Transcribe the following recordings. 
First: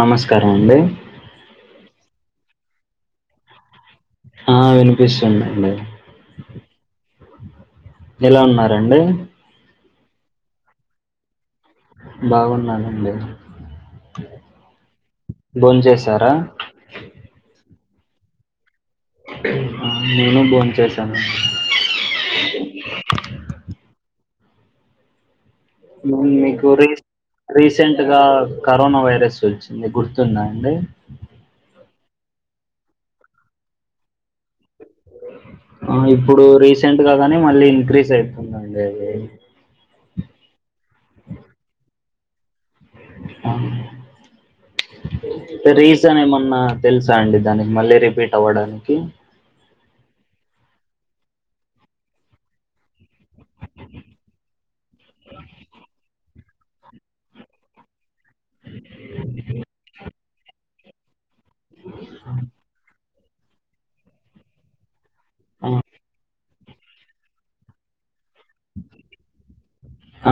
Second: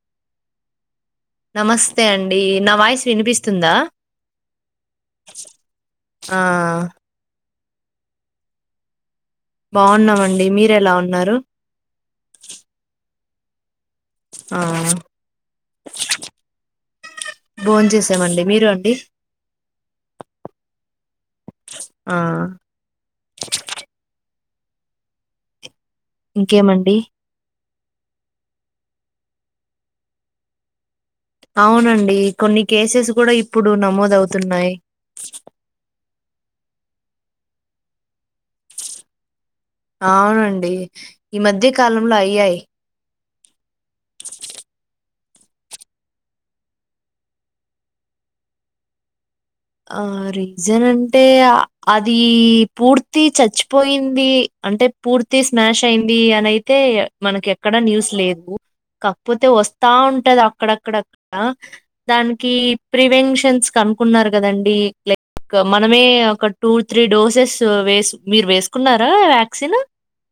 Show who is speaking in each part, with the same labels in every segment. Speaker 1: నమస్కారం అండి
Speaker 2: నమస్తే అండి నా వాయిస్ వినిపిస్తుందా
Speaker 1: ఆ వినిపిస్తుందండి
Speaker 2: ఆ
Speaker 1: ఎలా ఉన్నారండి
Speaker 2: బాగున్నామండి మీరు ఎలా ఉన్నారు ఆ
Speaker 1: భోంచేసారా
Speaker 2: భోంచేసామండి మీరు
Speaker 1: ఆ నేను భోంచేసాను
Speaker 2: ఆ
Speaker 1: అండి మీము మీకు రీ
Speaker 2: ఇంకేమండి
Speaker 1: రీసెంట్ గా కరోనా వైరస్ వచ్చింది గుర్తుందా అండి
Speaker 2: అవునండి కొన్ని కేసెస్ కూడా ఇప్పుడు నమోదవుతున్నాయి
Speaker 1: ఆ ఇప్పుడు రీసెంట్ గానీ మళ్ళీ ఇంక్రీజ్ అవుతుందండి అది
Speaker 2: అవునండి ఈ మధ్యకాలంలో అయ్యాయి
Speaker 1: అ రీజన్ ఎమన్నా తెల్సా అండి దాని మళ్లీ రిపీట్ అవ్వడానికి
Speaker 2: ఆ రీజన్ అంటే అది పూర్తి చచ్చిపోయింది అంటే పూర్తి స్మాష్ అయ్యింది అనయితే మనకి ఎక్కడా న్యూస్ లేద్ ఉ కాకపోతే వస్తా ఉంటాద అక్కడక్కడ ఆ దానికి ఫ్రీ పెన్షన్స్ కనుకున్నారు కదండి లే ఇకా
Speaker 1: ఆ,
Speaker 2: మనమే అక్కడ్ టూ త్రీ డోసెస్ వేస్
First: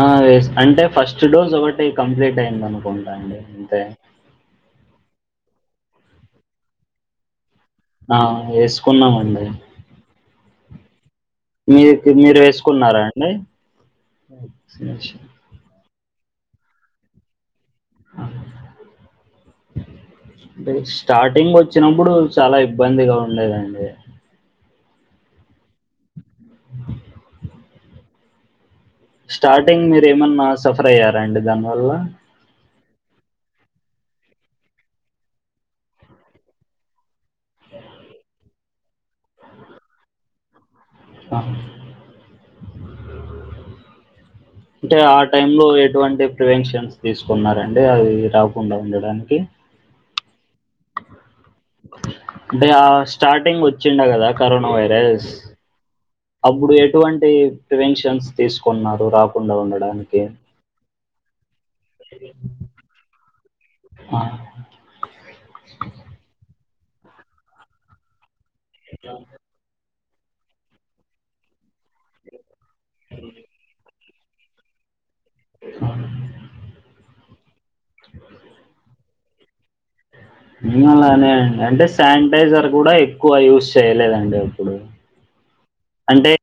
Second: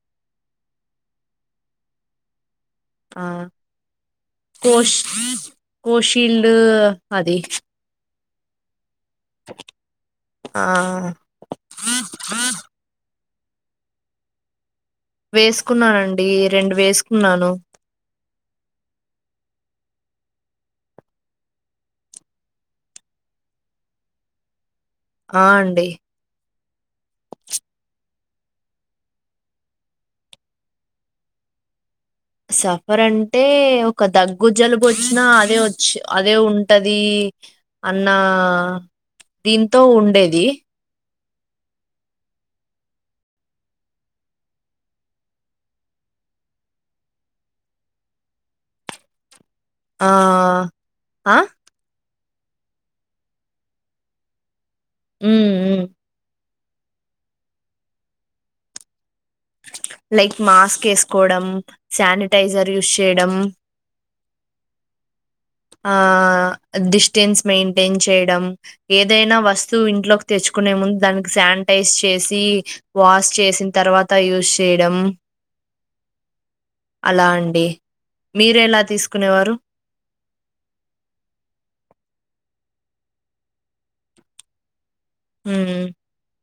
Speaker 1: ఆ ఎస్ అంటే ఫస్ట్ డోస్ ఒక్కటి కంప్లీట్ అయిందని
Speaker 2: ఆ!
Speaker 1: పొందండి ఇంతే
Speaker 2: కోష్ కోషీల్డ్ అది
Speaker 1: ఆ ఏస్ కొన్నామండి
Speaker 2: ఆ
Speaker 1: మీ మీరు వేసుకున్నారా నో సర్చ్
Speaker 2: కున్నానండి రెండు వేసుకున్నాను
Speaker 1: అంటే స్టార్టింగ్ వచ్చినప్పుడు చాలా ఇబ్బందిగా ఉండేదండి
Speaker 2: అ అండి
Speaker 1: స్టార్టింగ్ మీరు ఏమన్నా సఫర్ అయ్యారా అండి దాని వల్ల
Speaker 2: సఫర్ అంటే ఒక దగ్గు జలుబు వచ్చినా అదే వచ్ అదే ఉంటది అన్న దీంతో ఉండేది
Speaker 1: హా అంటే ఆ టైమ్‌లో ఎటువంటి ప్రివెన్షన్స్ తీసుకున్నారండి, అవి రాకుండా ఉండడానికి
Speaker 2: ఆ అ
Speaker 1: అంటే ఆ స్టార్టింగ్ వచ్చిండకదా కరోనా వైర్ ఎస్
Speaker 2: ఉమ్ ఉమ్
Speaker 1: అప్పుడు ఎటువంటి ప్రివెన్షన్స్ తీసుకున్నారు రా
Speaker 2: లైక్ మాస్క్ వేసుకోవడం శానిటైజర్ యూజ్ చేయడం
Speaker 1: అ
Speaker 2: ఆ డిస్టెన్స్ మెయింటైన్ చేయడం ఏదైనా వస్తువు ఇంట్లో తెచ్చుకునే ముందు దానికి శాం టేజ్ చేసి వాష్ చేసిన తర్వాత త యూస్ చేయడం అలా అండి మీరూ ఎలా తీసుకు కునేవారు
Speaker 1: ఏమోనండి నేనైతే స్టాంటేజ్ సానిటైజర్ కూడా ఎక్కువ యూజ్ చేయలేదండి ఎప్పుడూ
Speaker 2: హ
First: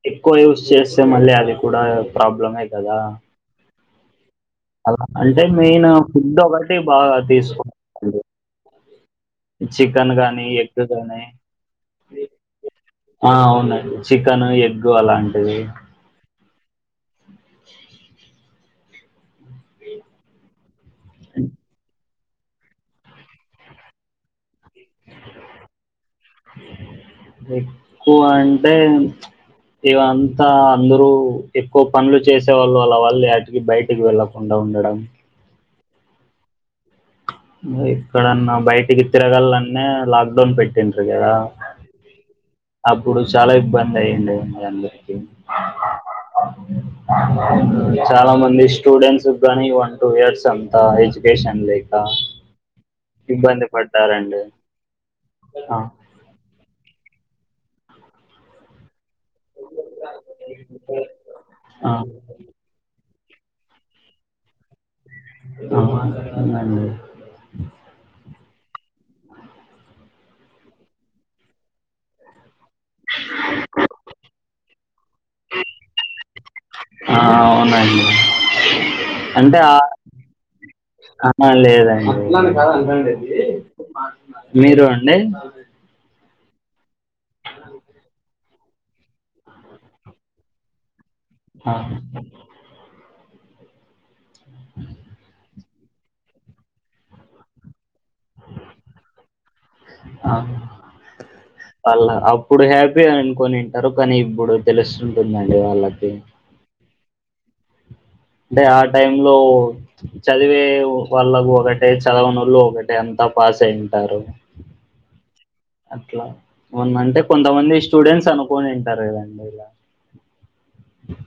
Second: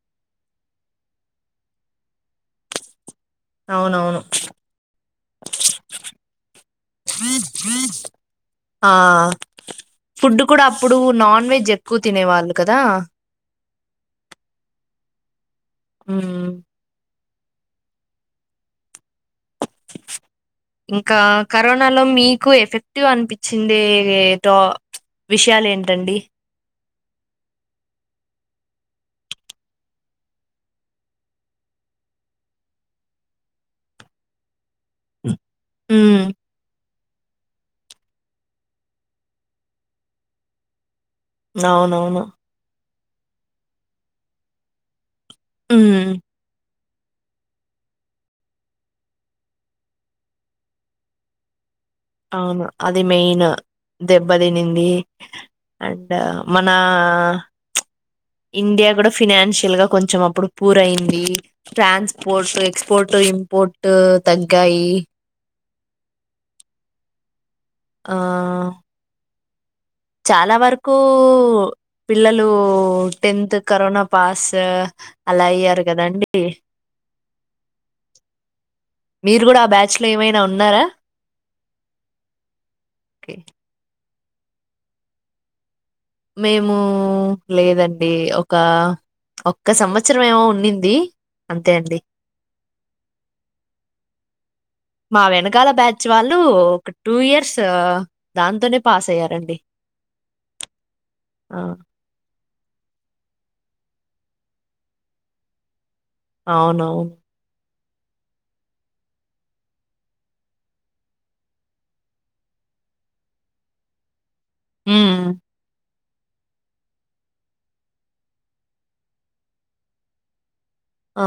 Speaker 1: ఎక్కువ యూస్ చేస్తే మళ్ళీ అది కూడా ప్రాబ్లమే కదా
Speaker 2: అవునవును
Speaker 1: అలా అంటే మెయిన్ ఫుడ్ ఒకటి బాగా తీసుకున్నానండీ,
Speaker 2: ఆ
Speaker 1: చికెన్
Speaker 2: ఫుడ్
Speaker 1: గానీ
Speaker 2: కూడా
Speaker 1: ఎగ్
Speaker 2: అప్పుడు
Speaker 1: కానీ
Speaker 2: నాన్ వెజ్ ఎక్కువ తినేవాళ్ళు కదా
Speaker 1: ఆ అవునండి చికెన్ ఎగ్ అలా అంటే
Speaker 2: హు ఇంకా కరోనా లో మీ ఎక్కువ ఎఫెక్టివ్ అనిపించింది తో విషయాలు ఏంటండి
Speaker 1: ఎక్కువ అంటే ఇవంతా అందరూ ఎక్కువ పనులు చేసే వాళ్ళు అలా వాళ్ళు వాటికి బయటికి వెళ్ళకుండా ఉండ మేడమ్
Speaker 2: హూ
Speaker 1: ఏక్కడన్నా బయటికి తిరగలన్న లాక్ డౌన్ పెట్టింది
Speaker 2: అవునవును
Speaker 1: అప్పుడు చాలా ఇబ్బంది అయ్యుండేది అండి అందరికీ
Speaker 2: హు
Speaker 1: చాలా మంది స్టూడెంట్స్ కానీ వన్ టూ ఇయర్స్ అంతా ఎడ్యుకేషన్ లైక్
Speaker 2: ఆనా అది అది మెయిన్ దెబ్బ
Speaker 1: పడ్డారండి
Speaker 2: తినింది
Speaker 1: ఆ,
Speaker 2: అండ్ మన ఇండియా కూడా ఫినాన్షియల్ గా కొంచెం అప్పుడు పూర్ అయ్యింది
Speaker 1: ఆ, ఆ,
Speaker 2: ట్రాన్స్పోర్ట్ ఎక్స్పోర్ట్ ఇంపోర్ట్ తగ్గాయి
Speaker 1: [unintelligible] అండి
Speaker 2: ఆ చాలా వరకు పిల్లలు టెన్త్ కరోనా పాస్ అలా అయ్యారు కదాండి
Speaker 1: ఆ, అవునండి
Speaker 2: మీరు
Speaker 1: అంటే
Speaker 2: కూడా
Speaker 1: ఆ-
Speaker 2: బ్యాచ్ లో ఏమైనా ఉన్నారా
Speaker 1: ఆ, లేదండి మీరు అండి
Speaker 2: మేము హు లేదండి ఒక ఒక్క సంవత్సరం ఏమో ఉన్నింది
Speaker 1: ఆ
Speaker 2: అంతే అండి మా వెనకాల బ్యాచ్ వాళ్ళు ఒక టూ ఇయర్స్ దాంతోనే పాస్ అయ్యారండి
Speaker 1: ఆ.
Speaker 2: ఆ
Speaker 1: ఇప్పుడు హ్యాపీ అనుకునింటారు కానీ ఇప్పుడు తెలుస్తుంటుందండి వాళ్ళకి
Speaker 2: అవునవును
Speaker 1: అంటే ఆ టైం లో చదివే వాళ్ళకు ఒకటే చదవనోళ్ళు ఒకటే అంతా పాస్ అయింటారు.
Speaker 2: హు
Speaker 1: అట్లా వంద అంటే కొంతమంది స్టూడెంట్స్ అనుకొనింటారు కదండి ఇలా
Speaker 2: ఆ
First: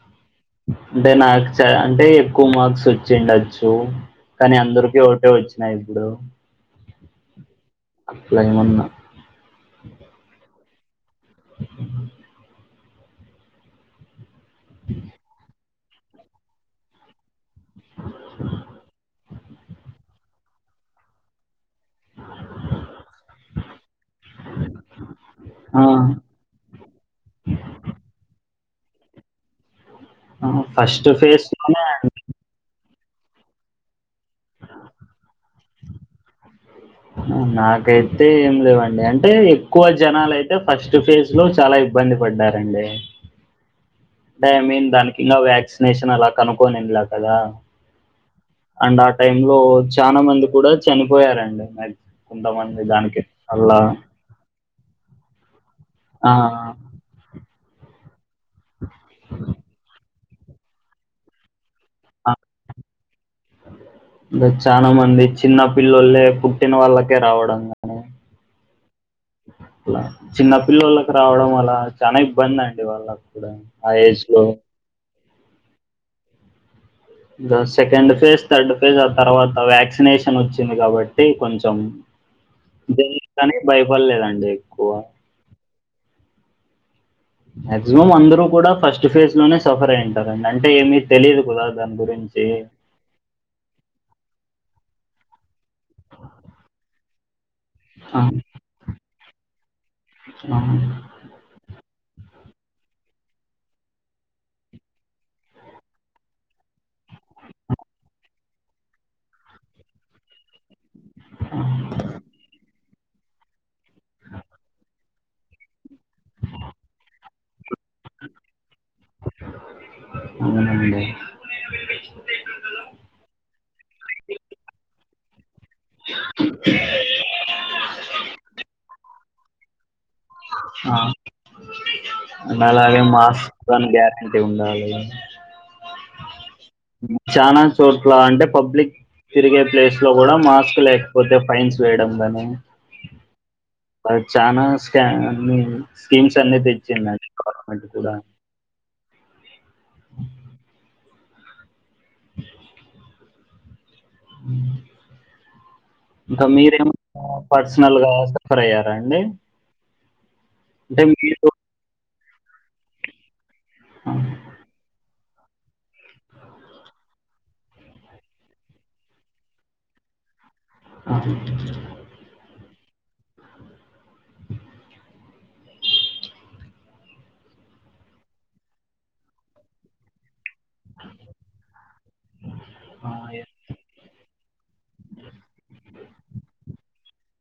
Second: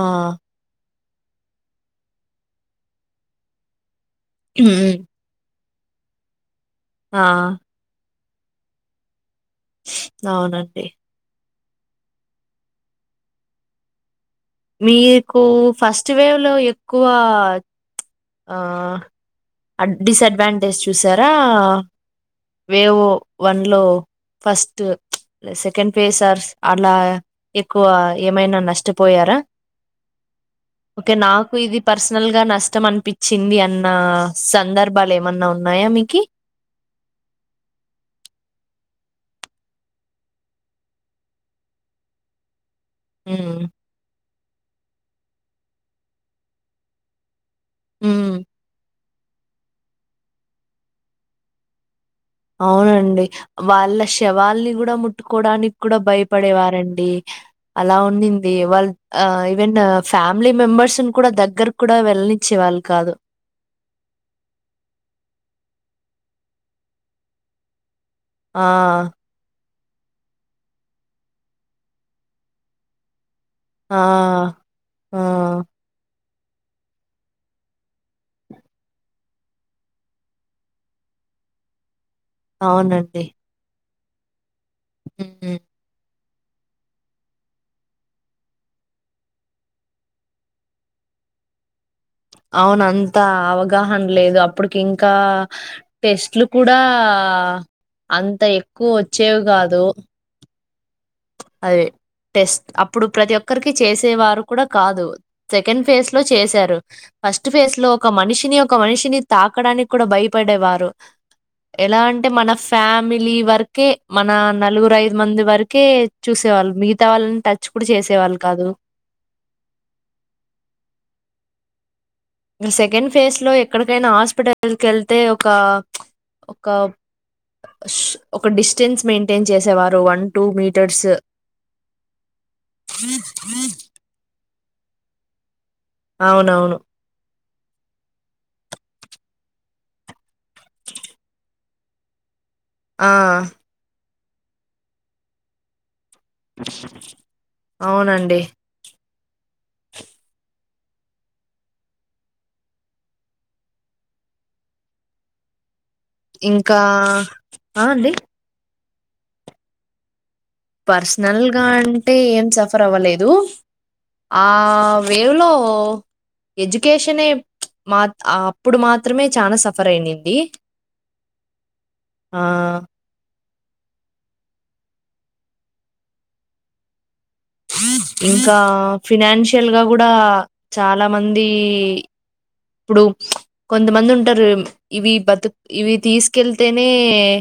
Speaker 1: అంటే నాకు చ అంటే ఎక్కువ మార్క్స్ వచ్చిండచ్చు కానీ
Speaker 2: ఉమ్
Speaker 1: అందరికీ ఒకటే వచ్చి నైస్ బ్రో
Speaker 2: ఆ
Speaker 1: అట్లేమన్నా
Speaker 2: అవునం డి
Speaker 1: [inaudible]
Speaker 2: మీ కూ ఫస్ట్ వేవ్ లో ఎక్కువ ఆ అ డిసడ్వాన్ టేజ్ చూసారా వేవ్ వన్ లో ఫస్ట్ ప్చ్
Speaker 1: ఆ
Speaker 2: సెకండ్ పేస్ ఆర్ అలా ఎక్కువ ఏమైనా నష్ ట పోయారా
Speaker 1: ఆ ఫస్ట్
Speaker 2: ఓకే
Speaker 1: ఫేజ్
Speaker 2: నాకు ఇది
Speaker 1: లోనే
Speaker 2: పర్సనల్ గా నష్టం అన్ చింది అన్న సందర్భాలు ఏమన్నా ఉన్ ఉన్నాయా మీకి
Speaker 1: నాకైతే ఏం లేవండి అంటే ఎక్కువ జనాలయితే ఫస్ట్ ఫేజ్ లో చాలా ఇబ్బంది పడ్డారండి
Speaker 2: ఊ
Speaker 1: అంటే ఐ మీన్ దానికి ఇంకా వ్యాక్సినేషన్ అలా కనుక్కొనింలా కదా
Speaker 2: ఊమ్
Speaker 1: అండ్ ఆ టైం లో చానా మంది కూడా చనిపోయారం [inaudible]
Speaker 2: అవునండి వాళ్ళ శవాల్ని కూడా ముట్టుకోడానికి కూడా
Speaker 1: ఆ
Speaker 2: భయపడేవారండి అలా ఉ ని ది వాళ్ ఈవెను ఫ్యామిలీ మెంబర్స్ ను కూడా దగ్గర కూడా వెల్లనిచ్చేవాళ్ళ కాదు
Speaker 1: అదే చానా మంది చిన్న పిల్లలే పుట్టిన వాళ్ళకే రావడం కాని
Speaker 2: ఆ
Speaker 1: అట్లా చిన్నపిల్లలకి రావడం వల చానా ఇబ్బంది అండి వాళ్ళక్ కుడ ఆ ఏజ్ లో
Speaker 2: ఆ
Speaker 1: సెకండ్ ఫేజ్ థర్డ్ ఫేజ్ ఆ తర్వాత వ్యాక్సినేషన్ వచ్చింది కాబట్టి కొంచెం దోయితని భయం ఇవ్వలేదండి
Speaker 2: ఊ
Speaker 1: మాక్సిమం అందరూ కూడా ఫస్ట్ ఫేజ్ లోనే సఫర్ అయింటారండి అంటే ఏమీ తెలియదు కదా దాని గురిం
Speaker 2: అవున అంత అవగాహన లేదు అప్పుడు ఇంకా టెస్ట్లు కూడా అంత ఎక్కువ ఒచ్చేవి గాదు దో
Speaker 1: ఆహా
Speaker 2: దే టెస్ట్ అప్పుడు ప్రతి ఒక్కరికి చేసేవారు కూడా కాదు సెకండ్ ఫేజ్ లో చేసారు ఫస్ట్ ఫేజ్ లో ఒక మనిషిని ఒక మనిషిని తాకడానికి కూడా భయపడేవారు ఎలా అంటే మన ఫ్యా మిలీ వరకే మన నలుగురు ఐదు మంది వరకు కే చూసేవాళ్ళు మిగితా వాళ్ళని ట చ్ కూడా చేసే వాళ్లు కాదు
Speaker 1: అవునండి
Speaker 2: సెకండ్ ఫేస్ లో ఎక్కడికైనా హాస్పిటల్కి వెళ్తే ఒక ఒక ష్ ఒక డిస్టెన్స్ మెయింటై టెన్ చేసేవారు వన్
Speaker 1: ఆ అండ్ అలాగే మాస్క్ అని గ్యారంటీ ఉండాలి [unintelligible]
Speaker 2: అవునవును
Speaker 1: చానా చోట్ల అంటే పబ్లిక్ తిరిగే ప్లేస్ లో గూడా మాస్క్ లేకపోతే ఫైన్స్ వేయడం కానీ
Speaker 2: ఆ
Speaker 1: చానా స్కానింగ్ స్కీమ్స్ అన్ని తెచ్చి మ గవర్నమెంట్ కూడా
Speaker 2: అవునండి.
Speaker 1: మ్ ఇంక
Speaker 2: ఇంకా
Speaker 1: మీరేమ
Speaker 2: ఆ!
Speaker 1: పర్సనల్
Speaker 2: అండి.
Speaker 1: గా సఫర్ అయ్యారు అండి అంటే మీరు
Speaker 2: పర్సనల్గా అం టే ఏం సఫర్ అవ్వలేదు ఆ వేవ్లో ఎడ్యుకేషనే మా త్ అప్పుడు మాత్రమే చానా సఫర్ అయినింది
Speaker 1: ఆహ్ [inaudible]
Speaker 2: ఆ! ఇంకా ఫినాన్షియల్ గా గుడా చాలా మందీ ఇప్పుడు
Speaker 1: ఆ,
Speaker 2: కొంతమంది ఉంటారు ఇవి బతు ఇవి తీసుకెళ్తేనే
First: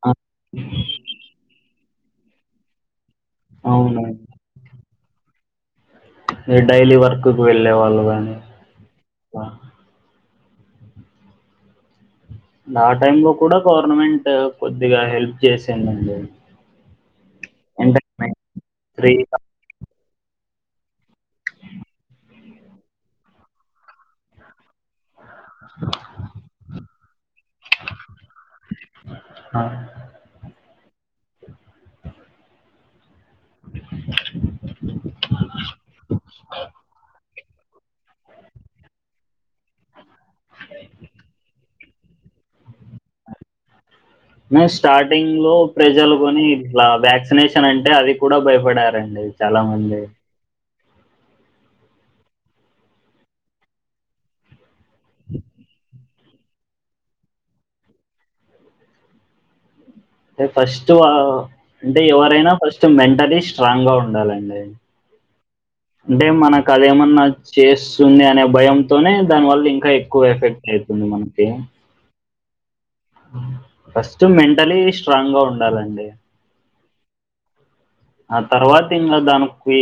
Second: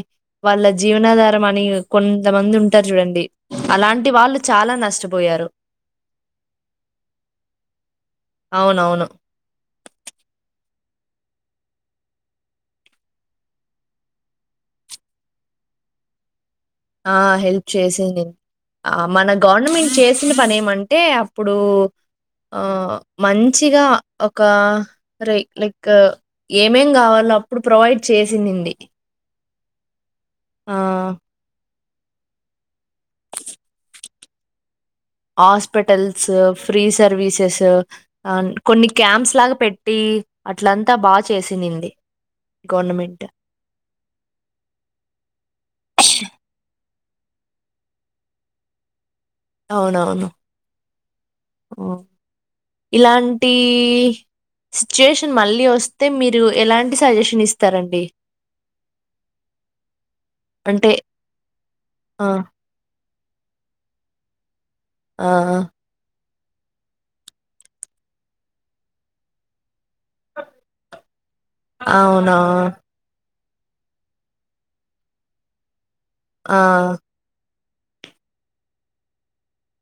Speaker 1: ఆ,
Speaker 2: వాళ్ళ జీవనాధారం అని ఇ కొంతమంది ఉంటారు చూడండి
Speaker 1: అవున
Speaker 2: అలాంటి వాళ్ళు చాలా నష్టపోయారు
Speaker 1: డైలీ వర్క్ కి వెళ్ళే వాళ్ళు గాని
Speaker 2: అవునవును
Speaker 1: ల నా టైం లో కూడా గవర్నమెంట్ కొద్దిగా హెల్ప్ చేసిందండి
Speaker 2: ఆ హెల్ప్ చేసి నేను
Speaker 1: ఎంటర్టైన్మెంట్
Speaker 2: ఆ మన
Speaker 1: ఫ్రీగా
Speaker 2: గవర్నమెంట్ చే చ్చిన పని ఏమంటే అప్పుడు ఆ మంచిగా ఒక రే లైక్ ఏమేం కావాలి వాళ్ళు అప్పుడు ప్రొవైడ్ చేసిన్నింది
Speaker 1: ఆ
Speaker 2: ఆ హాస్పిటల్స్ ఫ్రీ సర్వీసెస్ తా ఆ కొన్ని క్యాంప్స్ లాగా పెట్టి అట్లంతా బాగా చేసిన్నింది
Speaker 1: మే స్టార్టింగ్ లో ప్రజలు కొని ఇలా వ్యాక్సినేషన్ అంటే అది కూడా భయపడారండి చాలా మంది
Speaker 2: ఓ ఇలాంటి సిచ్యుయేషన్ మళ్ళీ వస్తే మీరు ఎలాంటి సజెషన్ ఇస్తారండి
Speaker 1: అంటే ఫస్ట్ అంటే
Speaker 2: ఆ
Speaker 1: ఎవరైనా ఫస్ట్ మెం టల్లీ స్ట్రాంగ్ గా ఉండాలండి
Speaker 2: ఆహా
Speaker 1: అంటే మనకు అదేమన్నా చేస్తుంది అనే భయంతోనే దానివల్ల ఇంకా ఎక్కువ ఎఫెక్ట్ అవుతుంది
Speaker 2: అవును ఆ
Speaker 1: ఫస్ట్ మెంటలీ స్ట్రాంగ్ గా ఉండాలండి
Speaker 2: ఆ
Speaker 1: ఆ తర్వాత ఇంకా దానికి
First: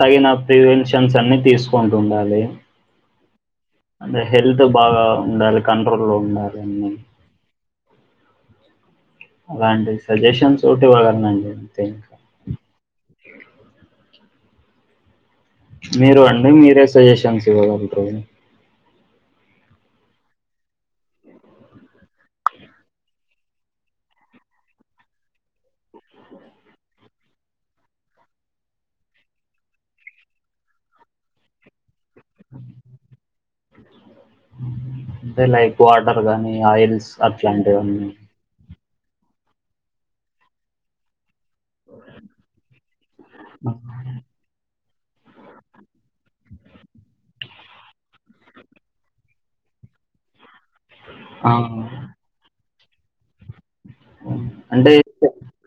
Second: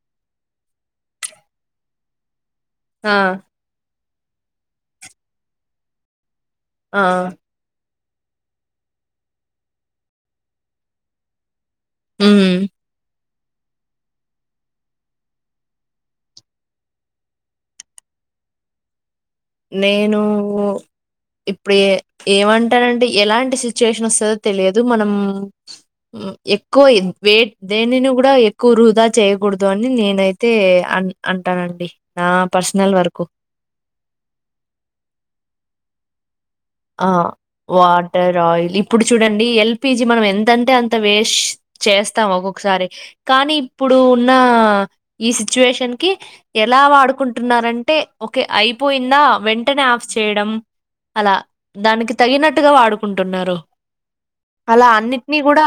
Speaker 1: తగిన ప్రివెన్షన్స్ అన్ని తీసుకుంటు ఉండాలి
Speaker 2: ఆ
Speaker 1: అంటే హెల్త్ బాగా ఉండాలి కంట్రోల్ లో ఉండాలి అన్నీ
Speaker 2: ఆ
Speaker 1: అలా అండి సజెషన్స్ ఒకటి ఇవ్వగలలనుండి
Speaker 2: ఉమ్
Speaker 1: మీరు అండి మీరే సజెషన్స్ ఇవ్వగలుగుతారు
Speaker 2: నేను ఇప్పుడు ఏమంటానంటే ఎలాంటి సిచ్యుయేషన్ వస్తుందో తెలియదు మనం ఎక్కువ వే దేనిని కూడా ఎక్కువ వృధా చేయకూడదు అని నేనైతే అ అంటానండి నా పర్సనల్ వర్కు
Speaker 1: అంటే లైక్ వాటర్ గాని
Speaker 2: ఆ వాటర్ ఆయిల్ ఇప్పుడు చూడండి ఎల్పిజి మనం ఎంతంటే అంత వేస్ట్ చేస్తాం ఒక్కొక్కసారి కానీ ఇప్పుడు ఉన్న ఈ సిచువేషన్ కి ఎలా వాడుకుంటున్నారం అంటే ఓకే అయిపోయిందా వెంటనే ఆఫ్ చేయడం
Speaker 1: ఆ!
Speaker 2: దానికి తగినట్టుగా వాడు అంటున్నారు అలా
Speaker 1: అంటే
Speaker 2: అన్నిటినీ కూడా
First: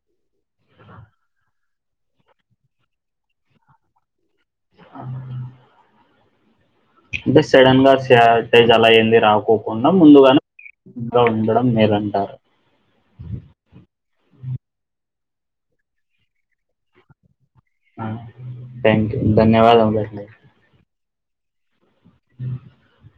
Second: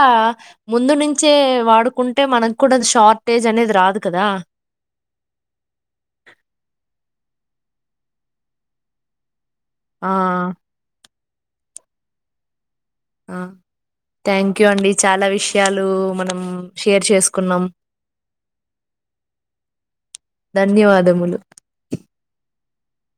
Speaker 2: ముందు నుంచే వాడుకుంటే మనకు కూడా షార్టేజ్ అనేది రాదు కదా
Speaker 1: అవు అంటే సడన్గా సాటేజ్ అలా అయిన్ది రకో కుండా
Speaker 2: ఆ
Speaker 1: ముందుగానే అ ఉండడం లేదంటారు
Speaker 2: ఆ థ్యాంక్ యూ అండి చాలా విషయాలు మనం షేర్ చేసుకు
Speaker 1: థ్యాంక్ ధన్యవాదములు అండి
Speaker 2: అందు
Speaker 1: అ